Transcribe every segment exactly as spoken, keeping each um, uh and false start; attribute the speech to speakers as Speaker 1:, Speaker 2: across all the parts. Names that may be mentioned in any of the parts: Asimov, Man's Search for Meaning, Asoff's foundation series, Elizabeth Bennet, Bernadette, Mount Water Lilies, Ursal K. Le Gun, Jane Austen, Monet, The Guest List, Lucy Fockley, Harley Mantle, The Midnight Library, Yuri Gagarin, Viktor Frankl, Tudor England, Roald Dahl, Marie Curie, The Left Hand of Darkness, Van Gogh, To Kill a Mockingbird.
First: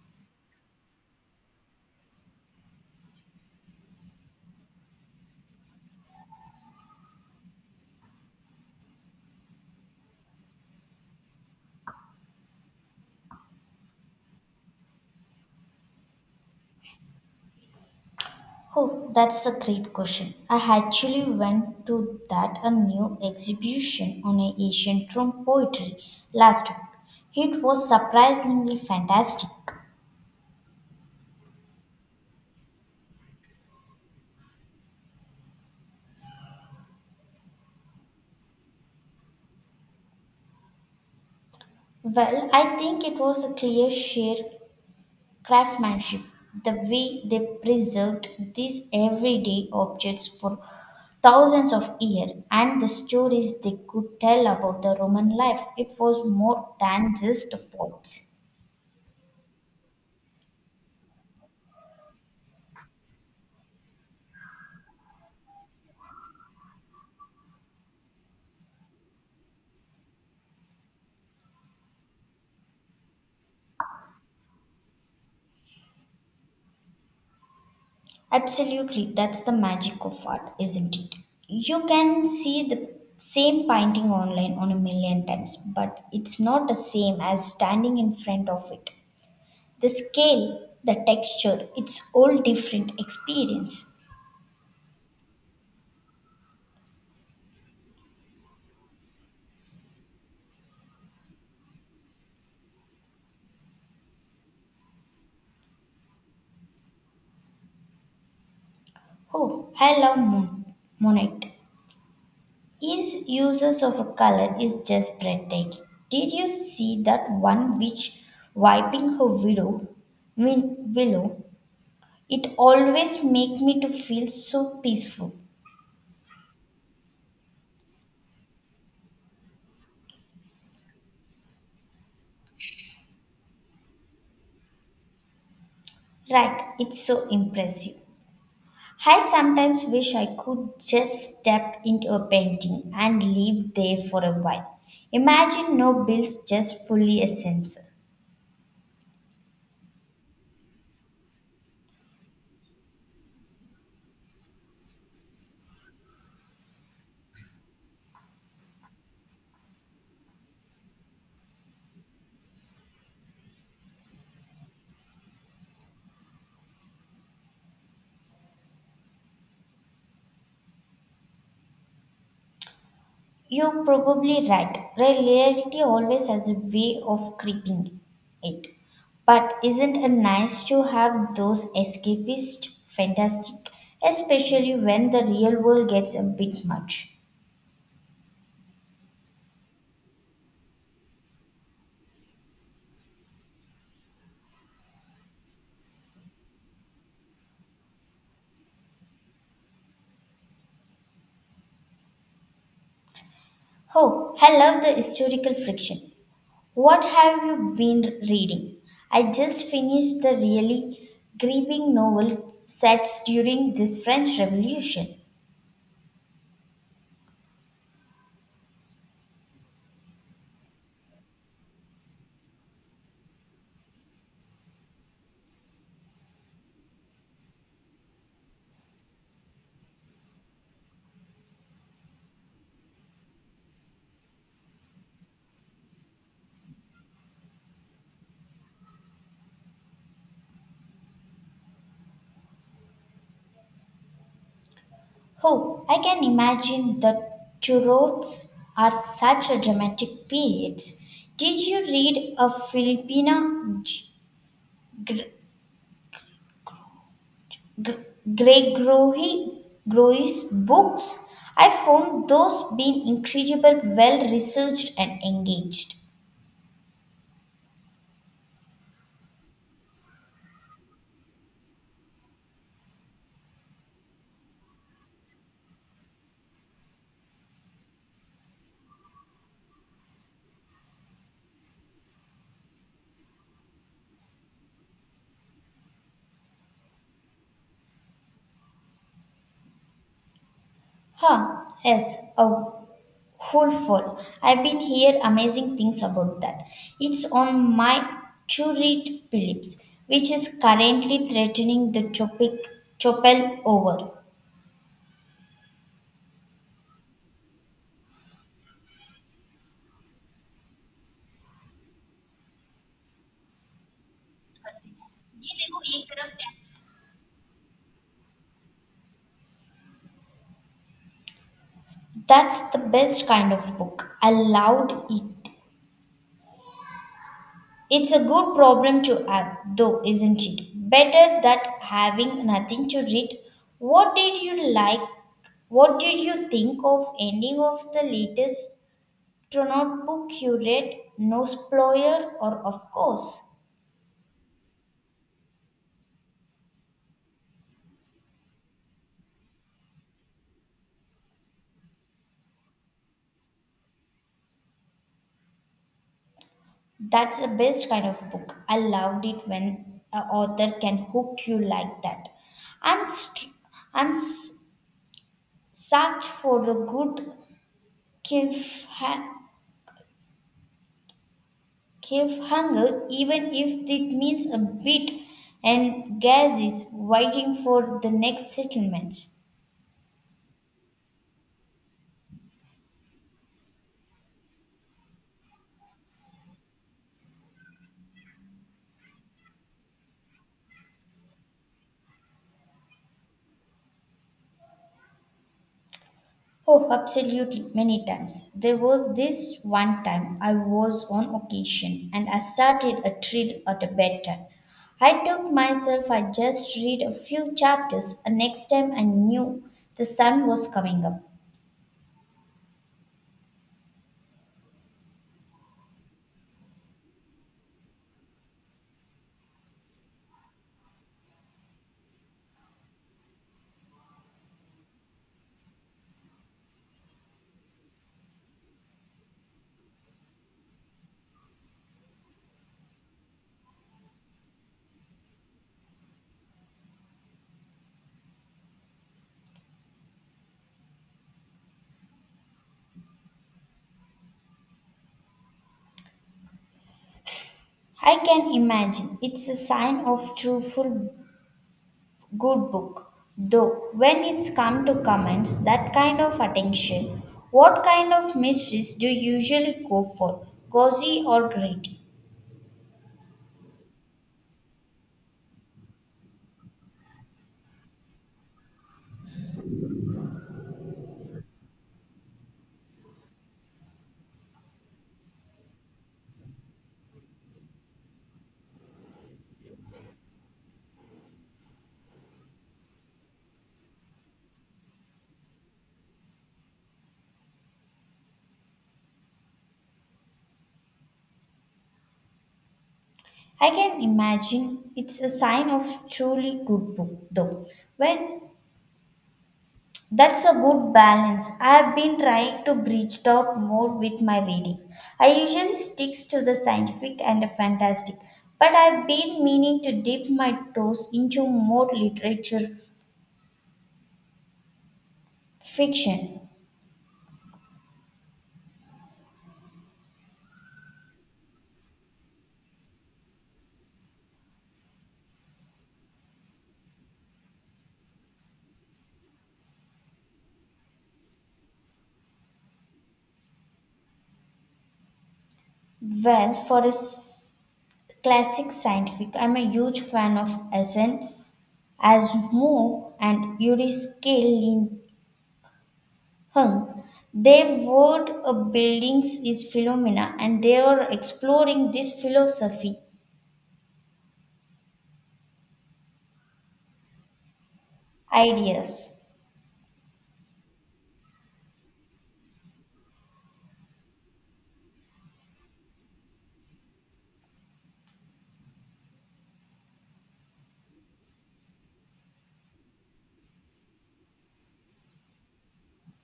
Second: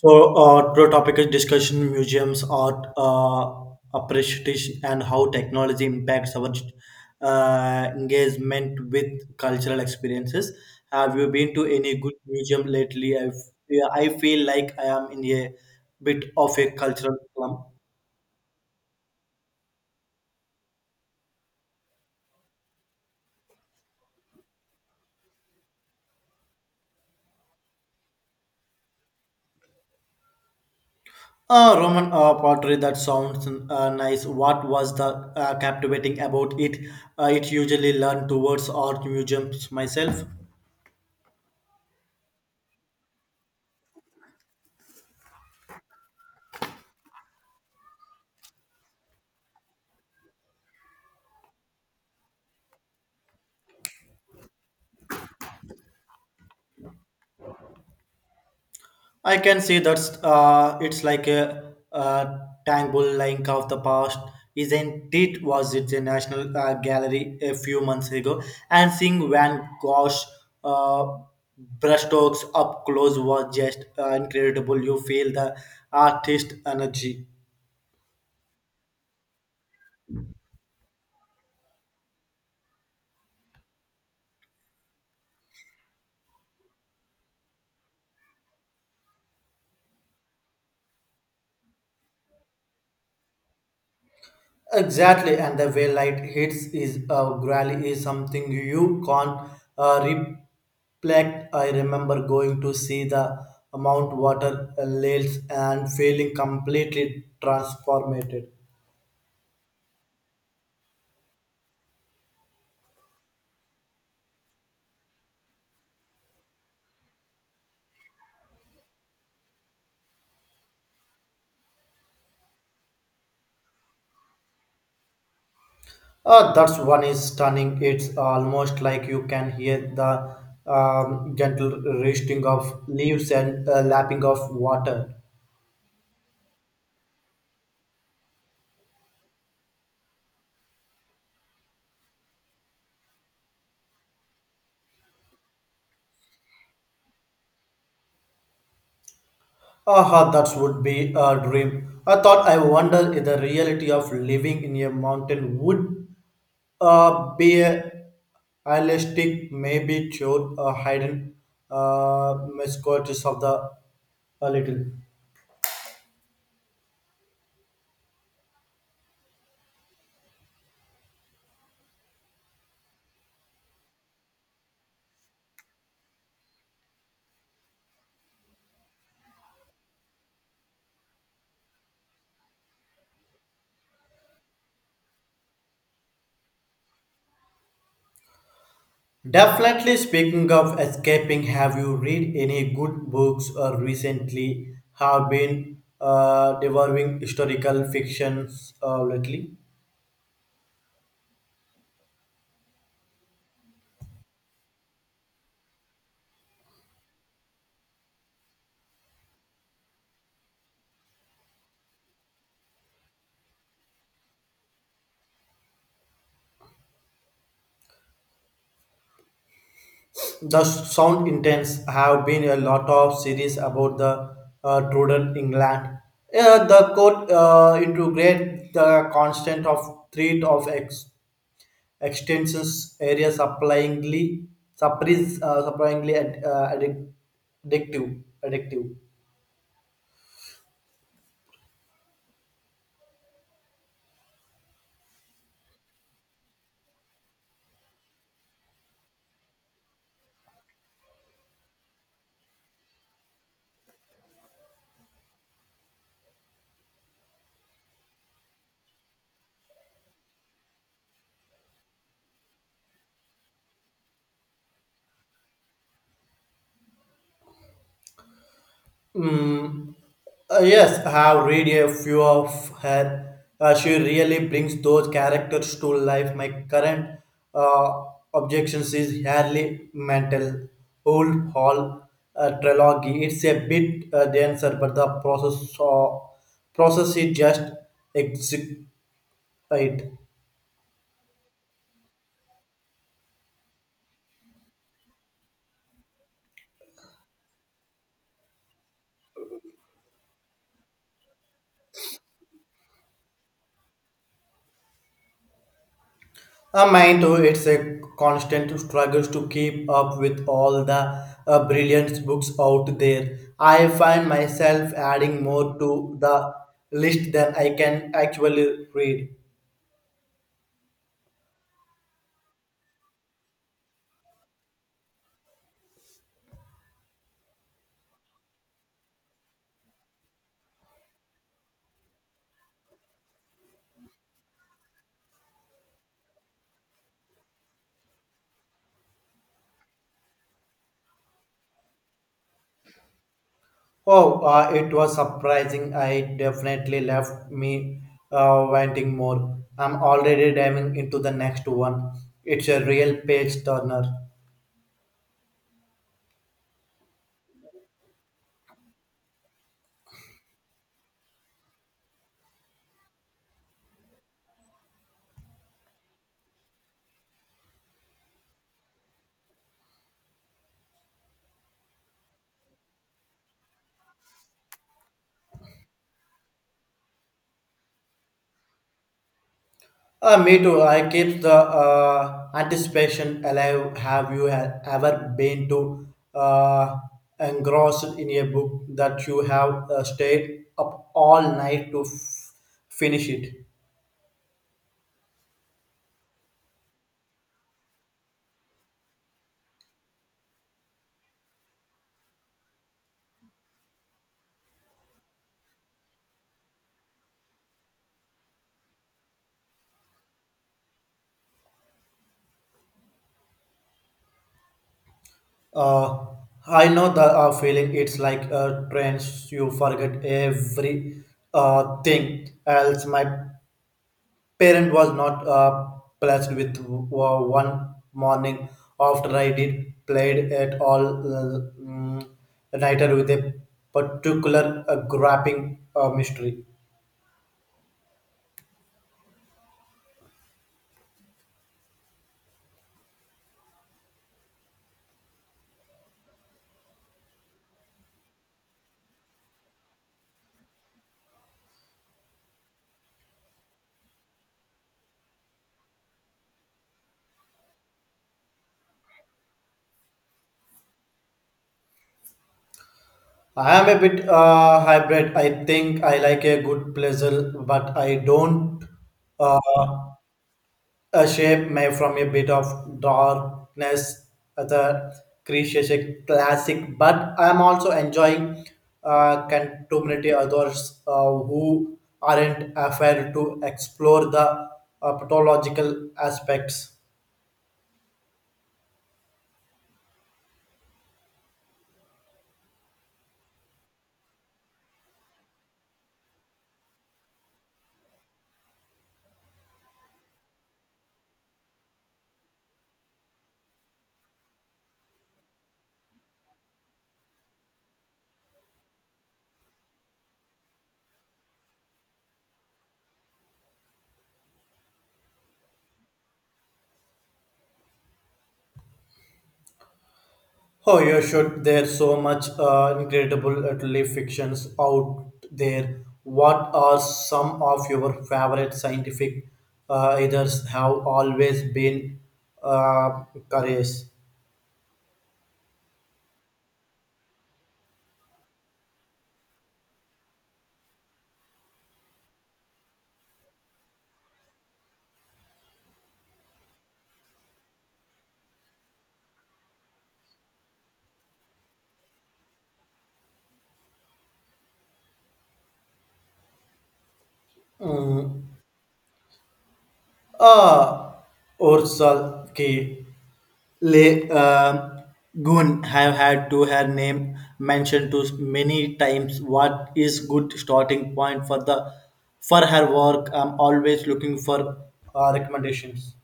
Speaker 1: So, uh, today topic is discussion museums, art uh, appreciation, and how technology impacts our uh, engagement with cultural experiences. Have you been to any good museum lately? I f- I feel like I am in a bit of a cultural slump.
Speaker 2: Oh, that's a great question. I actually went to that a new exhibition on a ancient Rome poetry last week. It was surprisingly fantastic.
Speaker 1: Uh, Roman uh, pottery, that sounds uh, nice. What was the uh, captivating about it? Uh, it usually learn towards art museums myself.
Speaker 2: Well, I think it was a clear sheer craftsmanship, the way they preserved these everyday objects for thousands of years and the stories they could tell about the Roman life. It was more than just a poets.
Speaker 1: I can see that's uh, it's like a, a tangle link of the past, isn't it? Was it the National uh, Gallery a few months ago? And seeing Van Gogh's uh, brushstrokes up close was just uh, incredible. You feel the artist energy.
Speaker 2: Absolutely, that's the magic of art, isn't it? You can see the same painting online on a million times, but it's not the same as standing in front of it. The scale, the texture, it's all different experience.
Speaker 1: Exactly, and the way light hits is uh, gradually is something you can't uh, reflect. I remember going to see the Mount Water Lilies and feeling completely transformed.
Speaker 2: Oh, I love Mon- Monet. His uses of a color is just breathtaking. Did you see that one which wiping her widow, win- willow. It always make me to feel so peaceful.
Speaker 1: Uh, that's one is stunning. It's almost like you can hear the um, gentle rustling of leaves and uh, lapping of water.
Speaker 2: Right, it's so impressive. I sometimes wish I could just step into a painting and live there for a while. Imagine no bills, just fully a sensor.
Speaker 1: Aha, that would be a dream. I thought I wonder if the reality of living in a mountain would uh, be a realistic, maybe showed a hidden uh, misquotes of the a little.
Speaker 2: You're probably right. Reality always has a way of creeping it. But isn't it nice to have those escapist fantastic, especially when the real world gets a bit much?
Speaker 1: Definitely speaking of escaping, have you read any good books or recently have been uh, devouring historical fictions uh, lately?
Speaker 2: Oh, I love the historical fiction. What have you been reading? I just finished the really gripping novel set during this French Revolution.
Speaker 1: The sound intense have been a lot of series about the uh, Tudor England. Uh, the court uh, integrate the constant of threat of ex- extensions area surprisingly, surprise uh, surprisingly ad- uh, addic- addictive addictive.
Speaker 2: Oh, I can imagine the Turots are such a dramatic period. Did you read a Filipina G- G- Gregory Groy's books? I found those being incredibly well researched and engaged.
Speaker 1: Mm, Uh, yes, I have read a few of her. Uh, she really brings those characters to life. My current uh, objections is Harley Mantle, Old Hall uh, trilogy. It's a bit uh, denser, but the process uh, process is just execute it.
Speaker 2: Huh, yes, a Hopeful. I've been hear amazing things about that. It's on my to read Phillips, which is currently threatening the topic Chopel over.
Speaker 1: A mind too, it's a constant struggle to keep up with all the uh, brilliant books out there. I find myself adding more to the list than I can actually read.
Speaker 2: That's the best kind of book. I loved it. It's a good problem to have, though, isn't it? Better that having nothing to read. What did you like? What did you think of any of the latest? Do not book you read, no spoiler, or of course.
Speaker 1: Oh, uh, it was surprising. I definitely left me uh, wanting more. I'm already diving into the next one. It's a real page turner.
Speaker 2: That's the best kind of book. I loved it when a author can hook you like that. I'm st- I'm s- such for a good cliffha- cliffhanger, even if it means a bit and gas is waiting for the next settlements.
Speaker 1: Uh, me too. I keep the uh, anticipation alive. Have you e- ever been to uh, engrossed in a book that you have uh, stayed up all night to f- finish it?
Speaker 2: Oh, absolutely, many times. There was this one time I was on occasion and I started a thrill at a bedtime. I took myself, I just read a few chapters, and next time I knew the sun was coming up.
Speaker 1: Uh, I know the uh, feeling. It's like uh, trains. You forget every uh, thing else. My parent was not uh, pleased with w- one morning after I did played at all uh, mm, nighter with a particular uh, grappling uh, mystery.
Speaker 2: I can imagine it's a sign of truthful good book. Though when it's come to comments, that kind of attention, what kind of mysteries do you usually go for? Gauzy or greedy?
Speaker 1: I am a bit uh, hybrid. I think I like a good puzzle, but I don't uh, a shape made from a bit of darkness. The creature is a classic, but I am also enjoying uh, contemporary authors uh, who aren't afraid to explore the uh, pathological aspects.
Speaker 2: I can imagine it's a sign of truly good book though. When that's a good balance. I've been trying to bridge it out more with my readings. I usually sticks to the scientific and the fantastic, but I've been meaning to dip my toes into more literature f- fiction.
Speaker 1: Oh, you should. There's so much uh, incredible uh, literary fictions out there. What are some of your favorite scientific uh, authors have always been uh, curious?
Speaker 2: Well, for a s- classic scientific, I'm a huge fan of Asen Asimov and Yuri Gagarin. Hung. They word of buildings is phenomena and they are exploring this philosophy ideas.
Speaker 1: Ah, Ursal K. Le um Gun have had to her name mentioned to many times. What is good starting point for the for her work? I'm always looking for uh, recommendations.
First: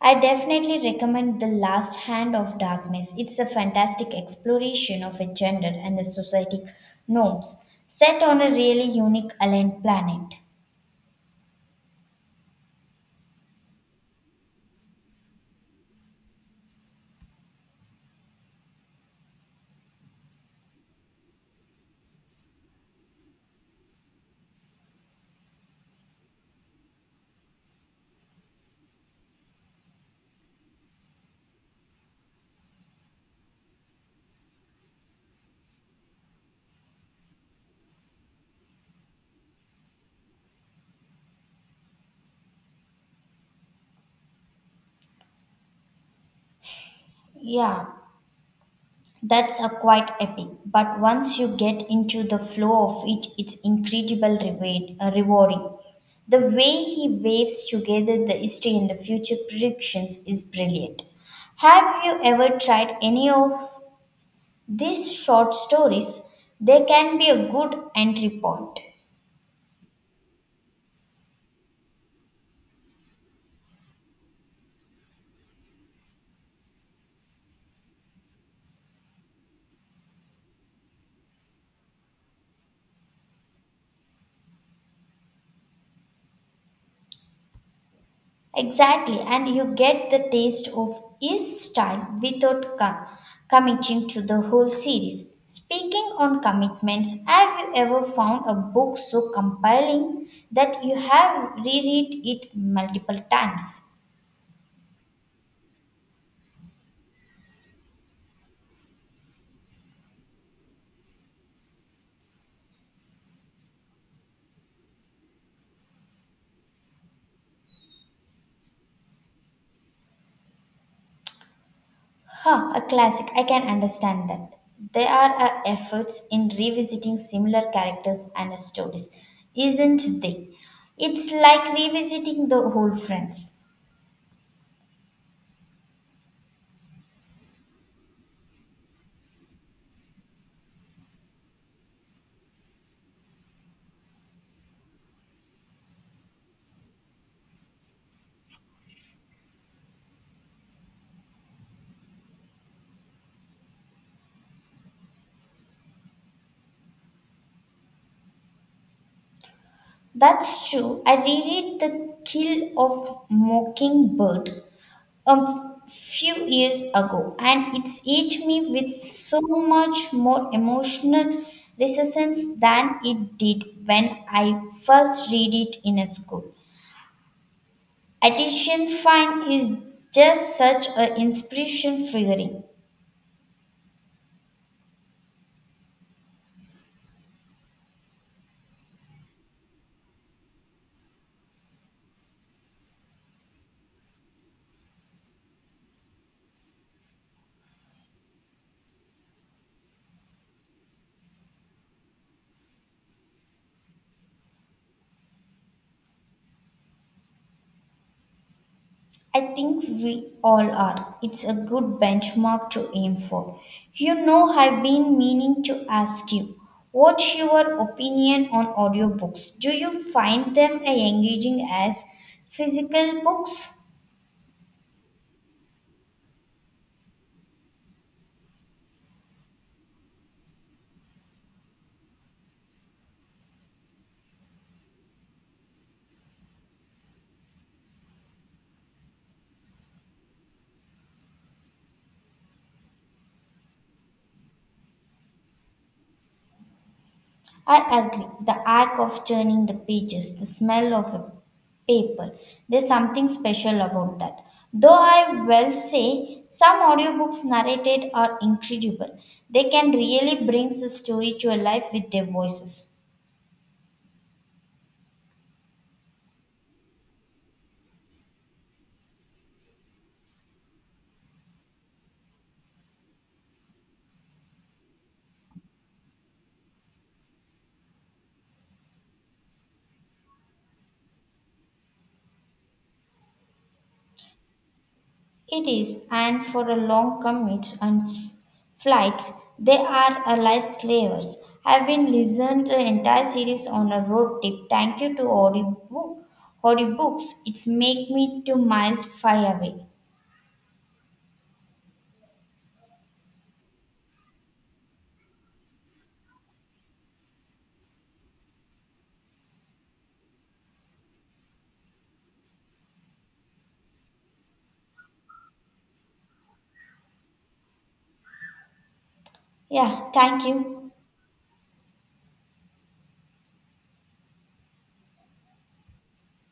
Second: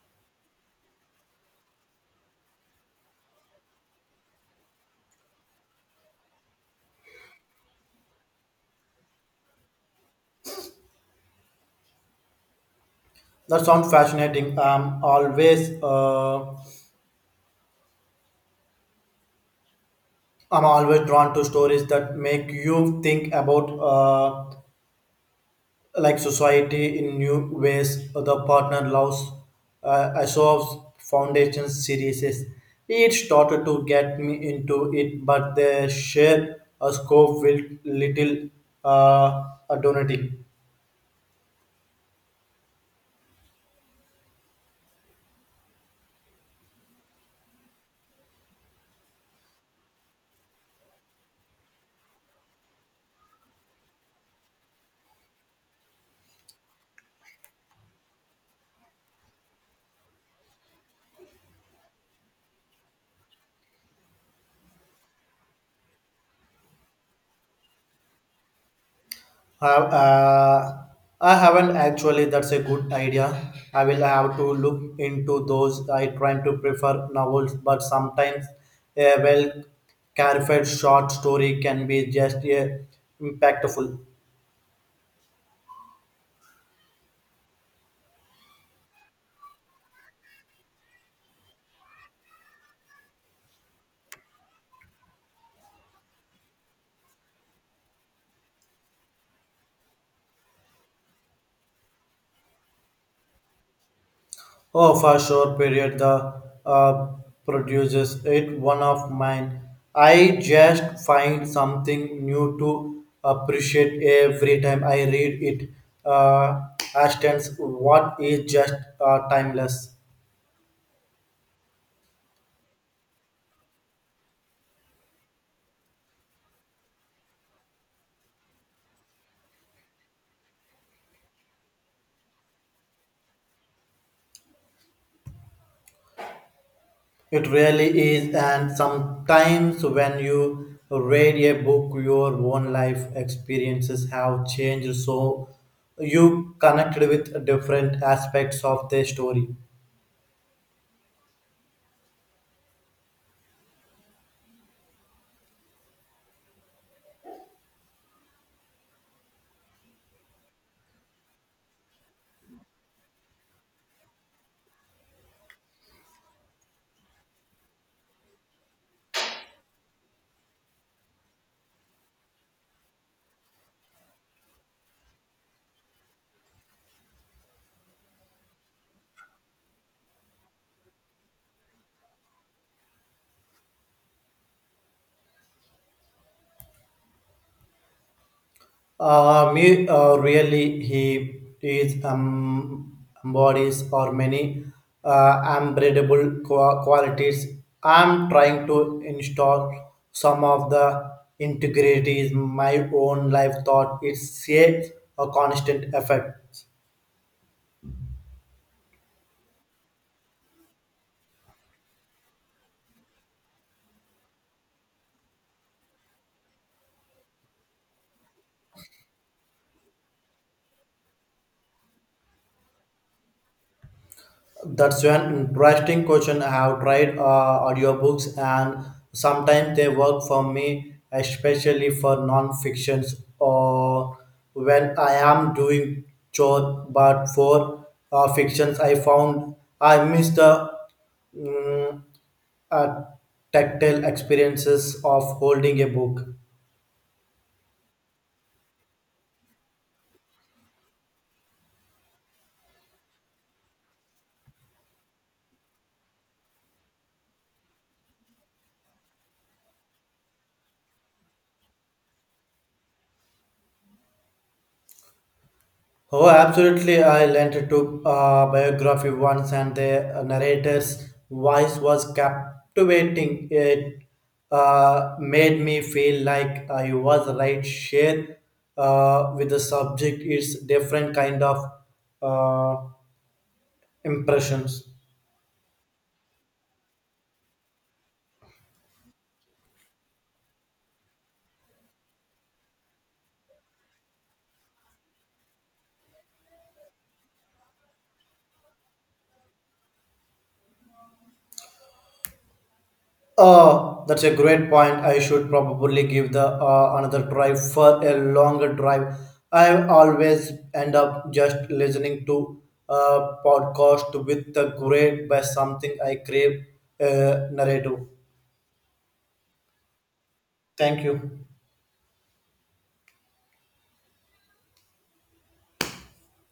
Speaker 2: I definitely recommend The Last Hand of Darkness. It's a fantastic exploration of a gender and the societic norms set on a really unique alien planet.
Speaker 1: That sounds fascinating. I'm always uh, I'm always drawn to stories that make you think about uh, like society in new ways the partner loves uh, Asoff's foundation series it started to get me into it but the share a scope with little uh, donating
Speaker 2: Yeah, that's a quite epic, but once you get into the flow of it, it's incredible reward, uh, rewarding. The way he waves together the history and the future predictions is brilliant. Have you ever tried any of these short stories? They can be a good entry point.
Speaker 1: have uh, I haven't actually. That's a good idea. I will have to look into those. I try to prefer novels, but sometimes a well careful short story can be just a impactful.
Speaker 2: Exactly, and you get the taste of his style without com- committing to the whole series. Speaking on commitments, have you ever found a book so compelling that you have reread it multiple times?
Speaker 1: Oh, for sure, period. The uh, produces it one of mine. I just find something new to appreciate every time I read it. Uh, Ashton's What is Just uh, Timeless.
Speaker 2: Huh, a classic. I can understand that. There are uh, efforts in revisiting similar characters and stories, isn't they? It's like revisiting the whole Friends.
Speaker 1: It really is, and sometimes when you read a book, your own life experiences have changed, so you connect with different aspects of the story.
Speaker 2: That's true. I reread The Kill of Mockingbird a f- few years ago, and it's hit me with so much more emotional resonance than it did when I first read it in a school. Attention Fine is just such an inspiration figuring.
Speaker 1: Uh, me, uh, really, he is um, embodies or many uh, unbreadable qua- qualities. I'm trying to install some of the integrity in my own life thought. It's a, a constant effort.
Speaker 2: I think we all are. It's a good benchmark to aim for. You know, I've been meaning to ask you, what's your opinion on audiobooks? Do you find them engaging as physical books?
Speaker 1: That's an interesting question. I have tried uh, audiobooks and sometimes they work for me, especially for non-fictions or when I am doing chore. But for uh, fictions, I found I miss the mm, uh, tactile experiences of holding a book.
Speaker 2: I agree. The act of turning the pages, the smell of a paper, there's something special about that. Though I will say some audiobooks narrated are incredible, they can really bring the story to a life with their voices.
Speaker 1: Oh, absolutely. I lent to a biography once, and the uh, narrator's voice was captivating. It uh, made me feel like I was right there uh, with the subject. It's different kind of uh, impressions.
Speaker 2: It is, and for a long commutes and f- flights, they are a lifesavers. I've been listened to entire series on a road trip. Thank you to audiobook, audiobooks. It's make me two miles far away.
Speaker 1: Uh, that's a great point. I should probably give the uh, another try for a longer drive. I always end up just listening to a podcast with the great by something I crave uh, narrative.
Speaker 2: Yeah, thank you.
Speaker 1: Thank you.